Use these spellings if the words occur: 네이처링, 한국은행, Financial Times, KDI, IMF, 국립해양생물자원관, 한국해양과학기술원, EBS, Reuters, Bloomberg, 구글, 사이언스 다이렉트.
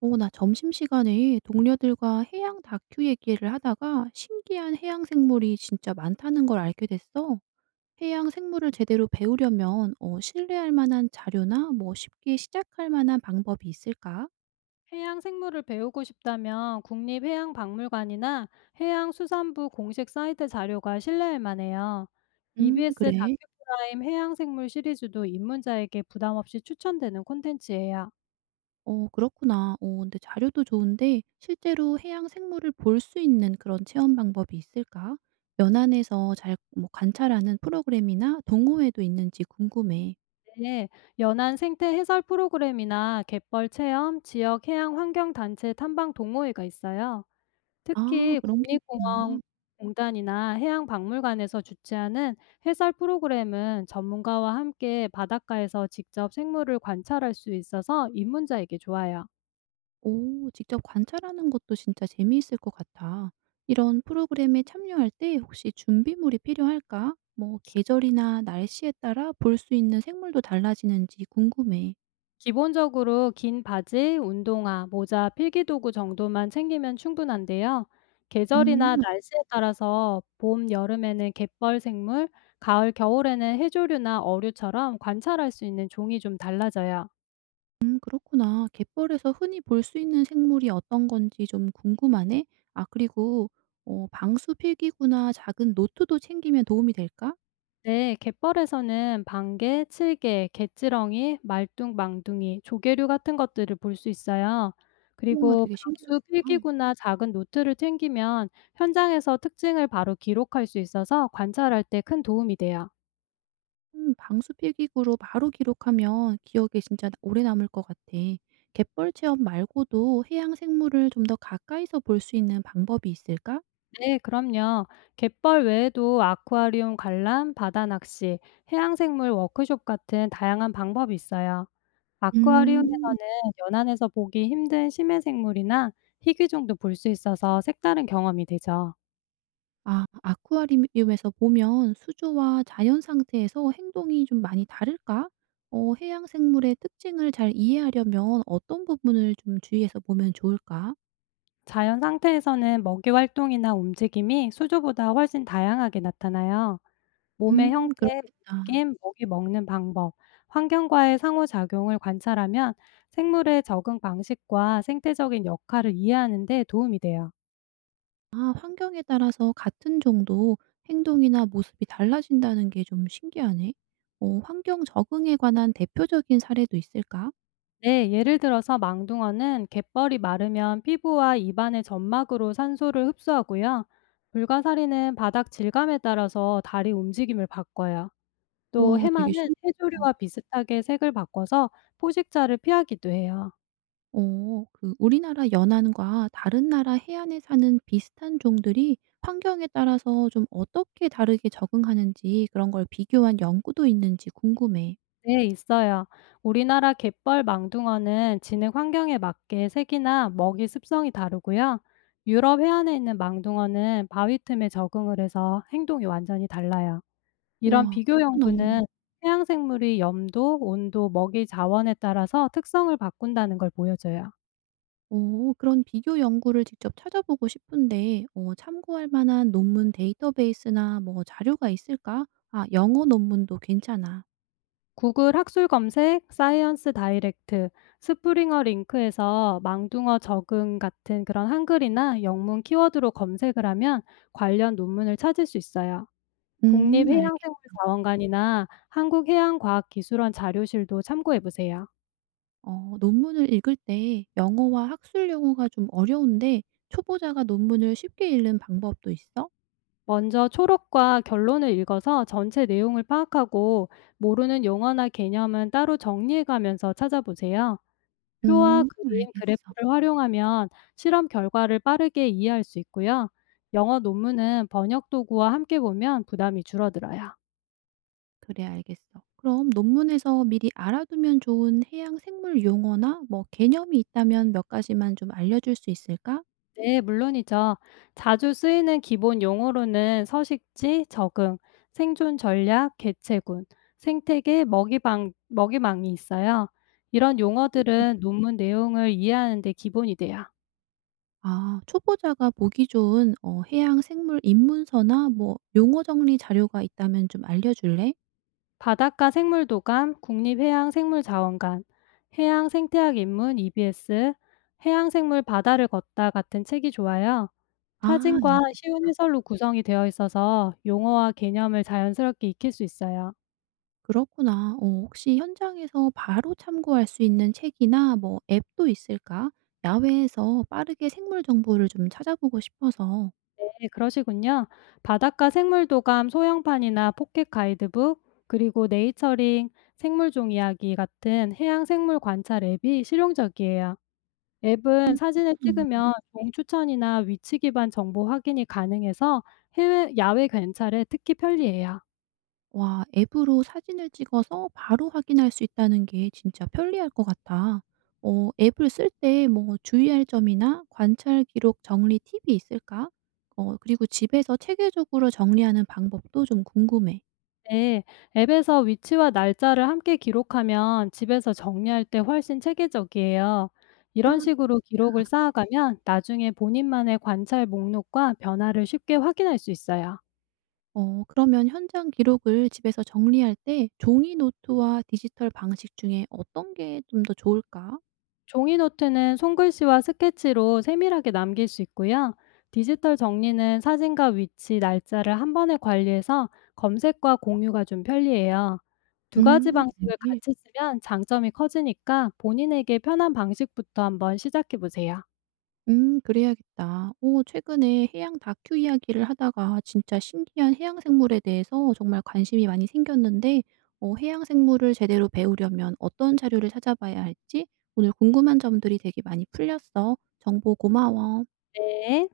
나 점심시간에 동료들과 해양 다큐 얘기를 하다가 신기한 해양 생물이 진짜 많다는 걸 알게 됐어. 해양 생물을 제대로 배우려면 신뢰할 만한 자료나 뭐 쉽게 시작할 만한 방법이 있을까? 해양 생물을 배우고 싶다면 국립해양박물관이나 해양수산부 공식 사이트 자료가 신뢰할 만해요. EBS 그래. 다큐프라임 해양생물 시리즈도 입문자에게 부담 없이 추천되는 콘텐츠예요. 그렇구나. 근데 자료도 좋은데 실제로 해양 생물을 볼 수 있는 그런 체험 방법이 있을까? 연안에서 잘 뭐 관찰하는 프로그램이나 동호회도 있는지 궁금해. 네, 연안 생태 해설 프로그램이나 갯벌 체험, 지역 해양 환경 단체 탐방 동호회가 있어요. 아, 특히 그런 게 있구나. 국립공원공단이나 해양박물관에서 주최하는 해설 프로그램은 전문가와 함께 바닷가에서 직접 생물을 관찰할 수 있어서 입문자에게 좋아요. 오, 직접 관찰하는 것도 진짜 재미있을 것 같아. 이런 프로그램에 참여할 때 혹시 준비물이 필요할까? 뭐 기- 계절이나 날씨에 따라 볼 수 있는 생물도 달라지는지 궁금해. 기본적으로 긴 바지, 운동화, 모자, 필기도구 정도만 챙기면 충분한데요. 계절이나 음, 날씨에 따라서 봄, 여름에는 갯벌 생물, 가을, 겨울에는 해조류나 어류처럼 관찰할 수 있는 종이 좀 달라져요. 그렇구나. 갯벌에서 흔히 볼 수 있는 생물이 어떤 건지 좀 궁금하네. 아, 그리고 방수 필기구나 작은 노트도 챙기면 도움이 될까? 네, 갯벌에서는 반개, 칠개, 갯지렁이, 말뚝, 망둥이, 조개류 같은 것들을 볼 수 있어요. 우와, 그리고 되게 방수 신기하겠다. 필기구나 작은 노트를 챙기면 현장에서 특징을 바로 기록할 수 있어서 관찰할 때 큰 도움이 돼요. 음, 방수 필기구로 바로 기록하면 기억에 진짜 오래 남을 것 같아. 갯벌 체험 말고도 해양 생물을 좀 더 가까이서 볼 수 있는 방법이 있을까? 네, 그럼요. 갯벌 외에도 아쿠아리움 관람, 바다 낚시, 해양생물 워크숍 같은 다양한 방법이 있어요. 음. 아쿠아리움에서는 연안에서 보기 힘든 심해 생물이나 희귀종도 볼 수 있어서 색다른 경험이 되죠. 아, 아쿠아리움에서 보면 수조와 자연 상태에서 행동이 좀 많이 다를까? 해양 생물의 특징을 잘 이해하려면 어떤 부분을 좀 주의해서 보면 좋을까? 자연 상태에서는 먹이 활동이나 움직임이 수조보다 훨씬 다양하게 나타나요. 몸의 형태, 그렇겠다. 움직임, 먹이 먹는 방법, 환경과의 상호작용을 관찰하면 생물의 적응 방식과 생태적인 역할을 이해하는 데 도움이 돼요. 아, 환경에 따라서 같은 정도 행동이나 모습이 달라진다는 게 좀 신기하네. 어, 환경 적응에 관한 대표적인 사례도 있을까? 네, 예를 들어서 망둥어는 갯벌이 마르면 피부와 입안의 점막으로 산소를 흡수하고요. 불가사리는 바닥 질감에 따라서 다리 움직임을 바꿔요. 또 우와, 되게 해마는 신기 음. 해조류와 비슷하게 색을 바꿔서 포식자를 피하기도 해요. 어, 그 우리나라 연안과 다른 나라 해안에 사는 비슷한 종들이 환경에 따라서 좀 어떻게 다르게 적응하는지 그런 걸 비교한 연구도 있는지 궁금해. 네, 있어요. 우리나라 갯벌 망둥어는 진흙 환경에 맞게 색이나 먹이 습성이 다르고요. 유럽 해안에 있는 망둥어는 바위 틈에 적응을 해서 행동이 완전히 달라요. 이런 우와, 비교 그렇구나. 연구는 해양 생물이 염도, 온도, 먹이 자원에 따라서 특성을 바꾼다는 걸 보여줘요. 오, 그런 비교 연구를 직접 찾아보고 싶은데 참고할 만한 논문 데이터베이스나 뭐 자료가 있을까? 아, 영어 논문도 괜찮아. 구글 학술 검색, 사이언스 다이렉트, 스프링어 링크에서 망둥어 적응 같은 그런 한글이나 영문 키워드로 검색을 하면 관련 논문을 찾을 수 있어요. 알겠 국립해양생물자원관이나 한국해양과학기술원 자료실도 참고해 보세요. 어, 논문을 읽을 때 영어와 학술 용어가 좀 어려운데 초보자가 논문을 쉽게 읽는 방법도 있어? 먼저 초록과 결론을 읽어서 전체 내용을 파악하고 모르는 용어나 개념은 따로 정리해 가면서 찾아보세요. 표와 음, 그림, 알겠어. 그래프를 활용하면 실험 결과를 빠르게 이해할 수 있고요. 영어 논문은 번역 도구와 함께 보면 부담이 줄어들어요. 그래, 알겠어. 그럼 논문에서 미리 알아두면 좋은 해양 생물 용어나 뭐 개념이 있다면 몇 가지만 좀 알려줄 수 있을까? 네, 물론이죠. 자주 쓰이는 기본 용어로는 서식지, 적응, 생존 전략, 개체군, 생태계, 먹이방, 먹이망이 있어요. 이런 용어들은 논문 내용을 이해하는 데 기본이 돼요. 아, 초보자가 보기 좋은 해양 생물 입문서나 뭐 용어 정리 자료가 있다면 좀 알려줄래? 바닷가 생물도감, 국립해양생물자원관, 해양생태학 입문 EBS, 해양생물 바다를 걷다 같은 책이 좋아요. 아, 사진과 알겠어. 쉬운 해설로 구성이 되어 있어서 용어와 개념을 자연스럽게 익힐 수 있어요. 그렇구나. 혹시 현장에서 바로 참고할 수 있는 책이나 뭐 앱도 있을까? 야외에서 빠르게 생물 정보를 좀 찾아보고 싶어서. 네, 그러시군요. 바닷가 생물도감 소형판이나 포켓 가이드북, 그리고 네이처링, 생물종 이야기 같은 해양 생물 관찰 앱이 실용적이에요. 앱은 사진을 찍으면 종 추천이나 위치 기반 정보 확인이 가능해서 해외 야외 관찰에 특히 편리해요. 와, 앱으로 사진을 찍어서 바로 확인할 수 있다는 게 진짜 편리할 것 같아. 앱을 쓸 때 뭐 주의할 점이나 관찰 기록 정리 팁이 있을까? 그리고 집에서 체계적으로 정리하는 방법도 좀 궁금해. 네. 앱에서 위치와 날짜를 함께 기록하면 집에서 정리할 때 훨씬 체계적이에요. 이런 식으로 기록을 쌓아가면 나중에 본인만의 관찰 목록과 변화를 쉽게 확인할 수 있어요. 그러면 현장 기록을 집에서 정리할 때 종이 노트와 디지털 방식 중에 어떤 게 좀 더 좋을까? 종이 노트는 손글씨와 스케치로 세밀하게 남길 수 있고요. 디지털 정리는 사진과 위치, 날짜를 한 번에 관리해서 검색과 공유가 좀 편리해요. 두 가지 음. 방식을 네. 같이 쓰면 장점이 커지니까 본인에게 편한 방식부터 한번 시작해 보세요. 음, 그래야겠다. 오, 최근에 해양 다큐 이야기를 하다가 진짜 신기한 해양 생물에 대해서 정말 관심이 많이 생겼는데 해양 생물을 제대로 배우려면 어떤 자료를 찾아봐야 할지 오늘 궁금한 점들이 되게 많이 풀렸어. 정보 고마워. 네.